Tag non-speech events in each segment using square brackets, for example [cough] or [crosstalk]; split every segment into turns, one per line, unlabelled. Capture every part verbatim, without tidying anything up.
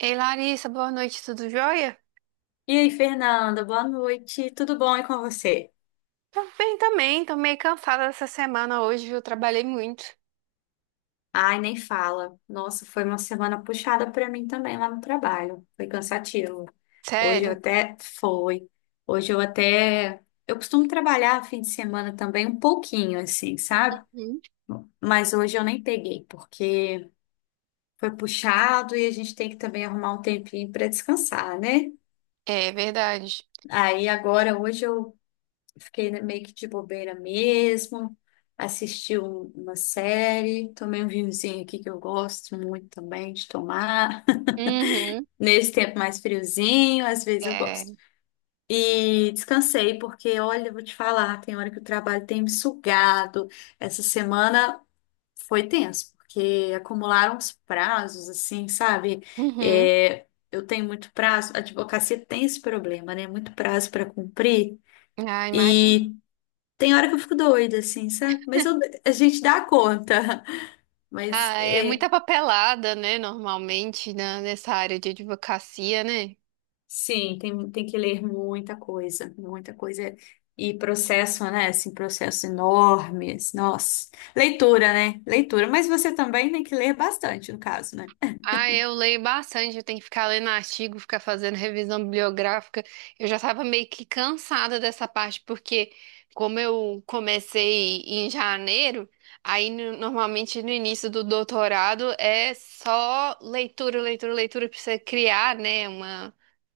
Ei, Larissa, boa noite, tudo jóia?
E aí, Fernanda, boa noite. Tudo bom e com você?
Tô bem também, tô meio cansada dessa semana hoje, viu, trabalhei muito.
Ai, nem fala. Nossa, foi uma semana puxada pra mim também lá no trabalho. Foi cansativo. Hoje eu
Sério.
até foi. Hoje eu até eu costumo trabalhar fim de semana também um pouquinho assim, sabe?
Uhum.
Mas hoje eu nem peguei porque foi puxado e a gente tem que também arrumar um tempinho pra descansar, né?
É verdade.
Aí agora hoje eu fiquei, né, meio que de bobeira mesmo. Assisti um- uma série, tomei um vinhozinho aqui que eu gosto muito também de tomar. [laughs]
Uhum.
Nesse tempo mais friozinho, às vezes eu
É.
gosto. E descansei, porque olha, eu vou te falar, tem hora que o trabalho tem me sugado. Essa semana foi tenso, porque acumularam os prazos, assim, sabe?
Uhum.
É, eu tenho muito prazo, a advocacia tem esse problema, né? Muito prazo para cumprir.
Ah, imagina.
E tem hora que eu fico doida, assim, sabe? Mas eu- a gente dá conta. [laughs] Mas
Ah, é
é,
muita papelada, né? Normalmente, na- nessa área de advocacia, né?
sim, tem, tem que ler muita coisa, muita coisa. E processo, né? Assim, processos enormes. Nossa. Leitura, né? Leitura. Mas você também tem que ler bastante, no caso, né?
Ah, eu leio bastante, eu tenho que ficar lendo artigo, ficar fazendo revisão bibliográfica. Eu já estava meio que cansada dessa parte, porque como eu comecei em janeiro, aí no- normalmente no início do doutorado é só leitura, leitura, leitura para você criar, né, uma,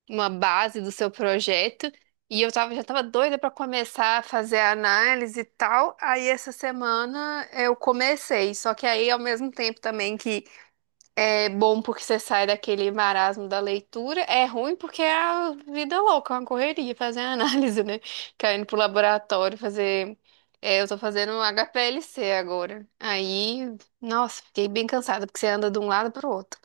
uma base do seu projeto. E eu tava, já estava doida para começar a fazer a análise e tal. Aí essa semana eu comecei, só que aí ao mesmo tempo também que é bom porque você sai daquele marasmo da leitura, é ruim porque é a vida louca, é uma correria fazer [laughs] análise, né? Caindo pro laboratório fazer. É, eu tô fazendo um H P L C agora. Aí, nossa, fiquei bem cansada porque você anda de um lado pro outro.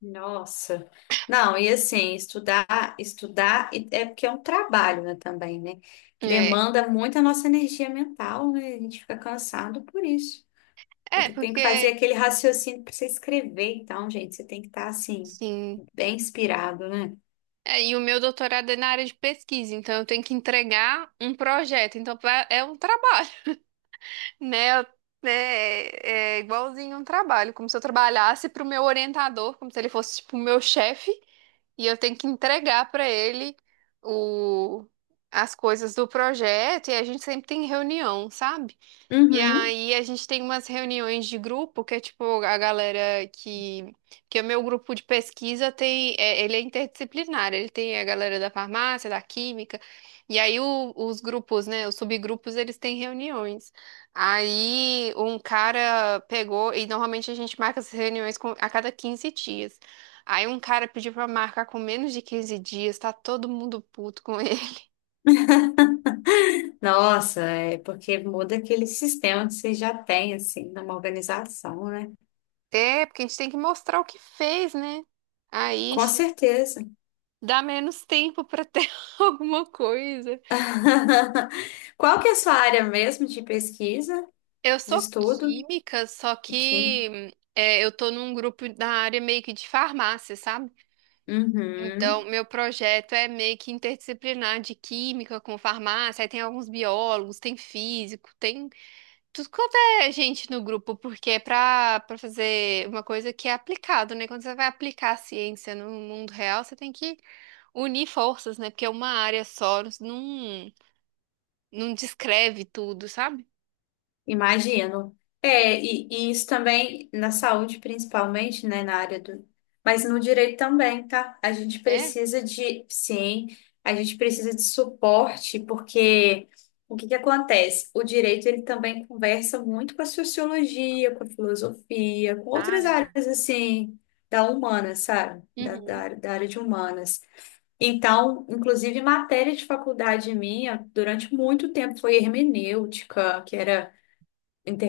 Nossa. Não, e assim, estudar, estudar e- é porque é um trabalho, né, também, né?
É,
Demanda muito a nossa energia mental, né? A gente fica cansado por isso. Tem
é
que, tem que fazer
porque,
aquele raciocínio para você escrever, então, gente, você tem que estar assim,
sim.
bem inspirado, né?
É, e o meu doutorado é na área de pesquisa, então eu tenho que entregar um projeto, então pra- é um trabalho. Né? Eu- né, é, é igualzinho um trabalho, como se eu trabalhasse para o meu orientador, como se ele fosse tipo o meu chefe, e eu tenho que entregar para ele o, as coisas do projeto, e a gente sempre tem reunião, sabe? E
Uhum.
aí a gente tem umas reuniões de grupo que é tipo a galera que que o meu grupo de pesquisa tem é, ele é interdisciplinar, ele tem a galera da farmácia, da química, e aí o- os grupos, né, os subgrupos, eles têm reuniões. Aí um cara pegou e normalmente a gente marca essas reuniões com- a cada quinze dias. Aí um cara pediu pra marcar com menos de quinze dias, tá todo mundo puto com [laughs] ele.
Nossa, é porque muda aquele sistema que você já tem, assim, numa organização, né?
É, porque a gente tem que mostrar o que fez, né? Aí
Com certeza.
dá menos tempo para ter [laughs] alguma coisa.
[laughs] Qual que é a sua área mesmo de pesquisa,
Eu
de
sou
estudo?
química, só
Aqui.
que é, eu tô num grupo da área meio que de farmácia, sabe? Então,
Uhum.
meu projeto é meio que interdisciplinar de química com farmácia. Aí tem alguns biólogos, tem físico, tem tudo quanto é gente no grupo, porque é pra, pra fazer uma coisa que é aplicado, né? Quando você vai aplicar a ciência no mundo real, você tem que unir forças, né? Porque uma área só não. Não descreve tudo, sabe?
Imagino. É, e, e isso também na saúde, principalmente, né, na área do. Mas no direito também, tá? A gente
É.
precisa de, sim, a gente precisa de suporte, porque o que que acontece? O direito, ele também conversa muito com a sociologia, com a filosofia, com
Ah,
outras
verdade.
áreas, assim, da humana, sabe? Da, da,
Uhum.
área- da área de humanas. Então, inclusive, matéria de faculdade minha, durante muito tempo, foi hermenêutica, que era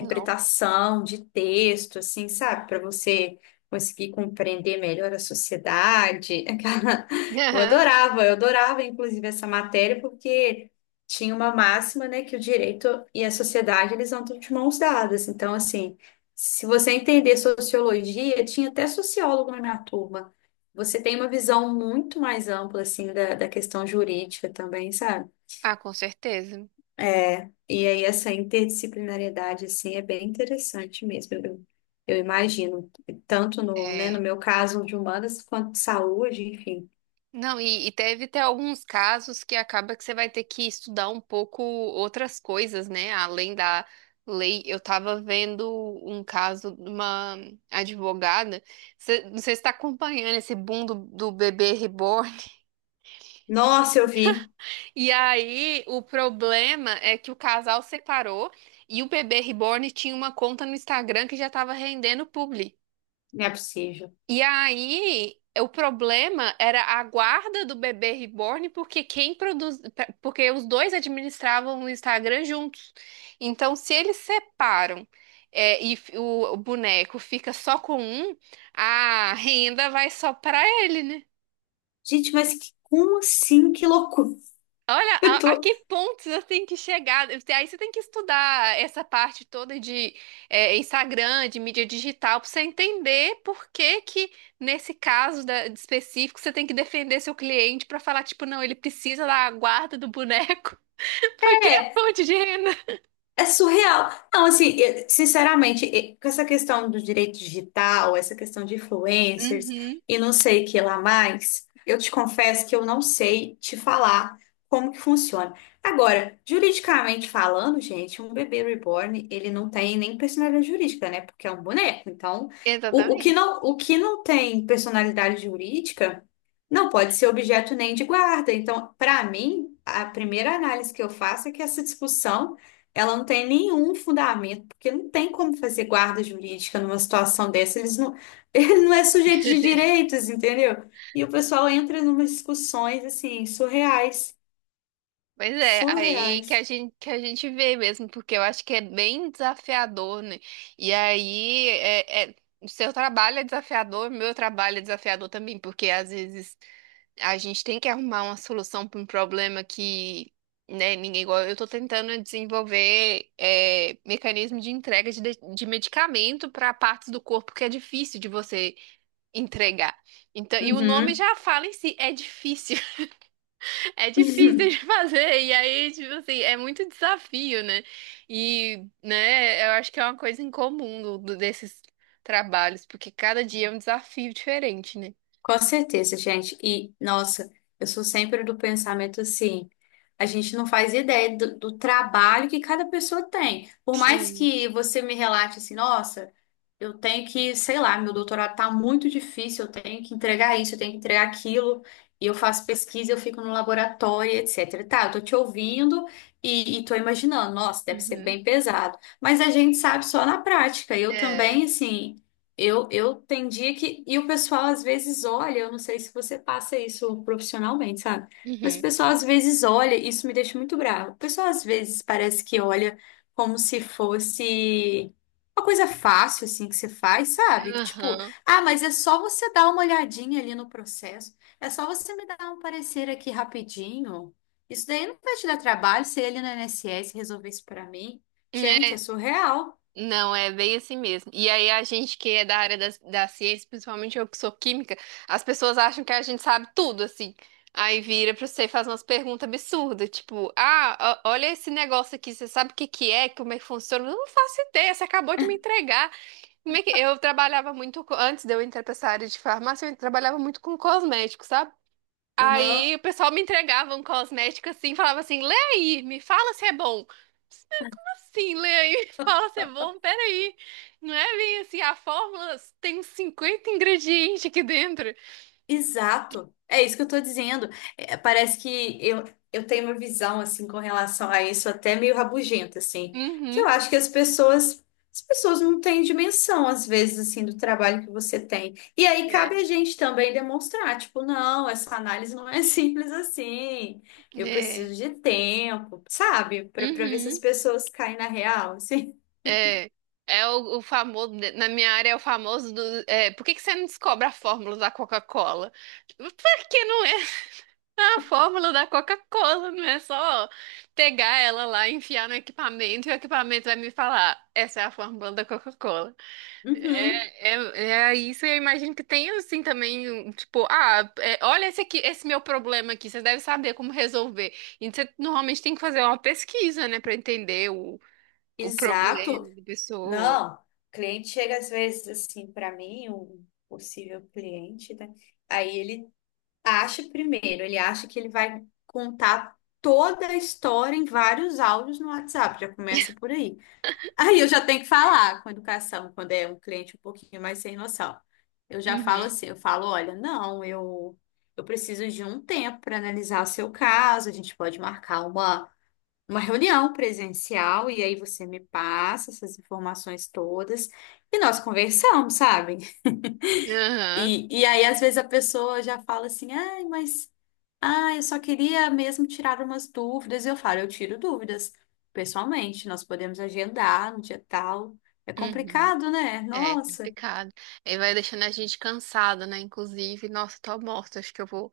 Não.
de texto, assim, sabe? Para você conseguir compreender melhor a sociedade. [laughs] Aquela- eu
Aham.
adorava, eu adorava, inclusive, essa matéria, porque tinha uma máxima, né, que o direito e a sociedade, eles andam de mãos dadas. Então, assim, se você entender sociologia, tinha até sociólogo na minha turma. Você tem uma visão muito mais ampla, assim, da, da questão jurídica também, sabe?
Ah, com certeza.
É, e aí essa interdisciplinariedade, assim, é bem interessante mesmo, eu, eu imagino. Tanto no, né, no
É.
meu caso de humanas, quanto de saúde, enfim.
Não, e, e deve ter alguns casos que acaba que você vai ter que estudar um pouco outras coisas, né? Além da lei. Eu tava vendo um caso de uma advogada. Você, não sei se está acompanhando esse boom do, do bebê reborn.
Nossa, eu vi,
E aí, o problema é que o casal separou e o bebê reborn tinha uma conta no Instagram que já estava rendendo publi.
não é possível.
E aí, o problema era a guarda do bebê reborn, porque quem produz, porque os dois administravam o Instagram juntos. Então, se eles separam, é, e f- o o boneco fica só com um, a renda vai só para ele, né?
Gente, mas que- como assim? Que loucura.
Olha,
[laughs] Eu
a, a
tô-
que ponto você tem que chegar? Aí você tem que estudar essa parte toda de é, Instagram, de mídia digital, para você entender por que que, nesse caso da- de específico, você tem que defender seu cliente para falar, tipo, não, ele precisa da guarda do boneco, [laughs] porque é
é,
fonte de renda.
É surreal. Não, assim, eu- sinceramente, e- com essa questão do direito digital, essa questão de influencers
Uhum,
e não sei o que lá mais, eu te confesso que eu não sei te falar como que funciona. Agora, juridicamente falando, gente, um bebê reborn, ele não tem nem personalidade jurídica, né? Porque é um boneco. Então, o, o que
exatamente.
não, o que não tem personalidade jurídica não pode ser objeto nem de guarda. Então, para mim, a primeira análise que eu faço é que essa discussão ela não tem nenhum fundamento, porque não tem como fazer guarda jurídica numa situação dessa. Eles não, [laughs] ele não é sujeito de direitos, entendeu? E o pessoal entra numas discussões assim, surreais.
Mas é, aí que a
Surreais.
gente, que a gente vê mesmo, porque eu acho que é bem desafiador, né? E aí, é, é- o seu trabalho é desafiador, o meu trabalho é desafiador também, porque às vezes a gente tem que arrumar uma solução para um problema que, né, ninguém igual. Eu tô tentando desenvolver é, mecanismo de entrega de, de de medicamento para partes do corpo que é difícil de você entregar. Então, e o nome
Uhum.
já fala em si, é difícil. É difícil de
[laughs]
[laughs] fazer, e aí, tipo assim, é muito desafio, né? E, né, eu acho que é uma coisa em comum do- do- desses trabalhos, porque cada dia é um desafio diferente, né?
Com certeza, gente. E, nossa, eu sou sempre do pensamento assim. A gente não faz ideia do, do trabalho que cada pessoa tem. Por mais
Sim,
que você me relate assim, nossa, eu tenho que, sei lá, meu doutorado tá muito difícil, eu tenho que entregar isso, eu tenho que entregar aquilo, e eu faço pesquisa, eu fico no laboratório, et cetera. Tá, eu tô te
sim.
ouvindo e, e tô imaginando, nossa, deve ser
Uhum.
bem pesado. Mas a gente sabe só na prática. Eu
É.
também, assim, eu, eu tem dia que. E o pessoal às vezes olha, eu não sei se você passa isso profissionalmente, sabe? Mas o
Uhum.
pessoal às vezes olha, isso me deixa muito bravo. O pessoal às vezes parece que olha como se fosse uma coisa fácil assim que você faz, sabe? Tipo,
Aham.
ah, mas é só você dar uma olhadinha ali no processo. É só você me dar um parecer aqui rapidinho. Isso daí não vai te dar trabalho, se ele no I N S S resolver isso pra mim. Gente,
É,
é surreal.
não, é bem assim mesmo. E aí, a gente que é da área da, da ciência, principalmente eu que sou química, as pessoas acham que a gente sabe tudo, assim. Aí vira pra você e faz umas perguntas absurdas, tipo, ah, ó- olha esse negócio aqui, você sabe o que que é, como é que funciona? Eu não faço ideia, você acabou de me entregar. Como é que... Eu trabalhava muito, co- antes de eu entrar pra essa área de farmácia, eu trabalhava muito com cosméticos, sabe?
Uhum.
Aí o pessoal me entregava um cosmético assim, falava assim, lê aí, me fala se é bom. Sim, lê aí [laughs] e fala se é bom. Peraí, não é bem assim, a fórmula tem uns cinquenta ingredientes aqui dentro.
Exato. É isso que eu tô dizendo. É, parece que eu, eu tenho uma visão assim com relação a isso até meio rabugenta assim, que eu
Uhum.
acho que as pessoas as pessoas não têm dimensão às vezes assim do trabalho que você tem. E aí
É.
cabe a gente também demonstrar, tipo, não, essa análise não é [laughs] simples assim. Eu
É.
preciso de tempo, sabe? Para para ver se as
Uhum.
pessoas caem na real, assim.
É. É o, o famoso, na minha área é o famoso do. É, por que que você não descobre a fórmula da Coca-Cola? Tipo, por que não é [laughs] a fórmula da Coca-Cola? Não é só pegar ela lá, enfiar no equipamento e o equipamento vai me falar: essa é a fórmula da Coca-Cola.
Uhum.
É, é isso, eu imagino que tem assim também, um, tipo, ah, é, olha esse aqui, esse meu problema aqui, você deve saber como resolver. E você normalmente tem que fazer uma pesquisa, né, pra entender o, o
Exato.
problema da pessoa.
Não, cliente chega às vezes assim para mim, um possível cliente, né? Aí ele acha primeiro, ele acha que ele vai contar toda a história em vários áudios no WhatsApp, já começa por aí. Aí eu já tenho que falar com educação, quando é um cliente um pouquinho mais sem noção. Eu já falo
Uhum,
assim, eu falo, olha, não, eu eu preciso de um tempo para analisar o seu caso, a gente pode marcar uma uma reunião presencial e aí você me passa essas informações todas e nós conversamos, sabe?
aham,
E, e aí às vezes a pessoa já fala assim, ai, mas ah, eu só queria mesmo tirar umas dúvidas. E eu falo, eu tiro dúvidas pessoalmente, nós podemos agendar no dia tal. É
uhum.
complicado, né?
É
Nossa.
complicado. Aí vai deixando a gente cansada, né? Inclusive, nossa, tô morta, acho que eu vou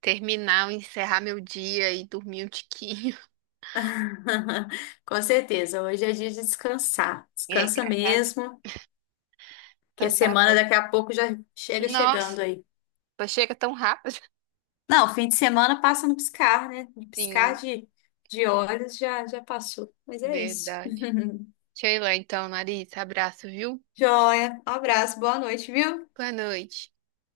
terminar, encerrar meu dia e dormir um tiquinho. [laughs]
[laughs] Com certeza, hoje é dia de descansar.
É,
Descansa
graças a Deus.
mesmo, que a
Então tá
semana
bom.
daqui a pouco já chega
Nossa,
chegando aí.
chega tão rápido.
Não, fim de semana passa no piscar, né? No
[laughs]
piscar
Sim,
de, de olhos já, já passou. Mas é isso.
verdade. Sheila, então, Larissa, abraço, viu?
Joia. Um abraço, boa noite, viu?
Boa noite.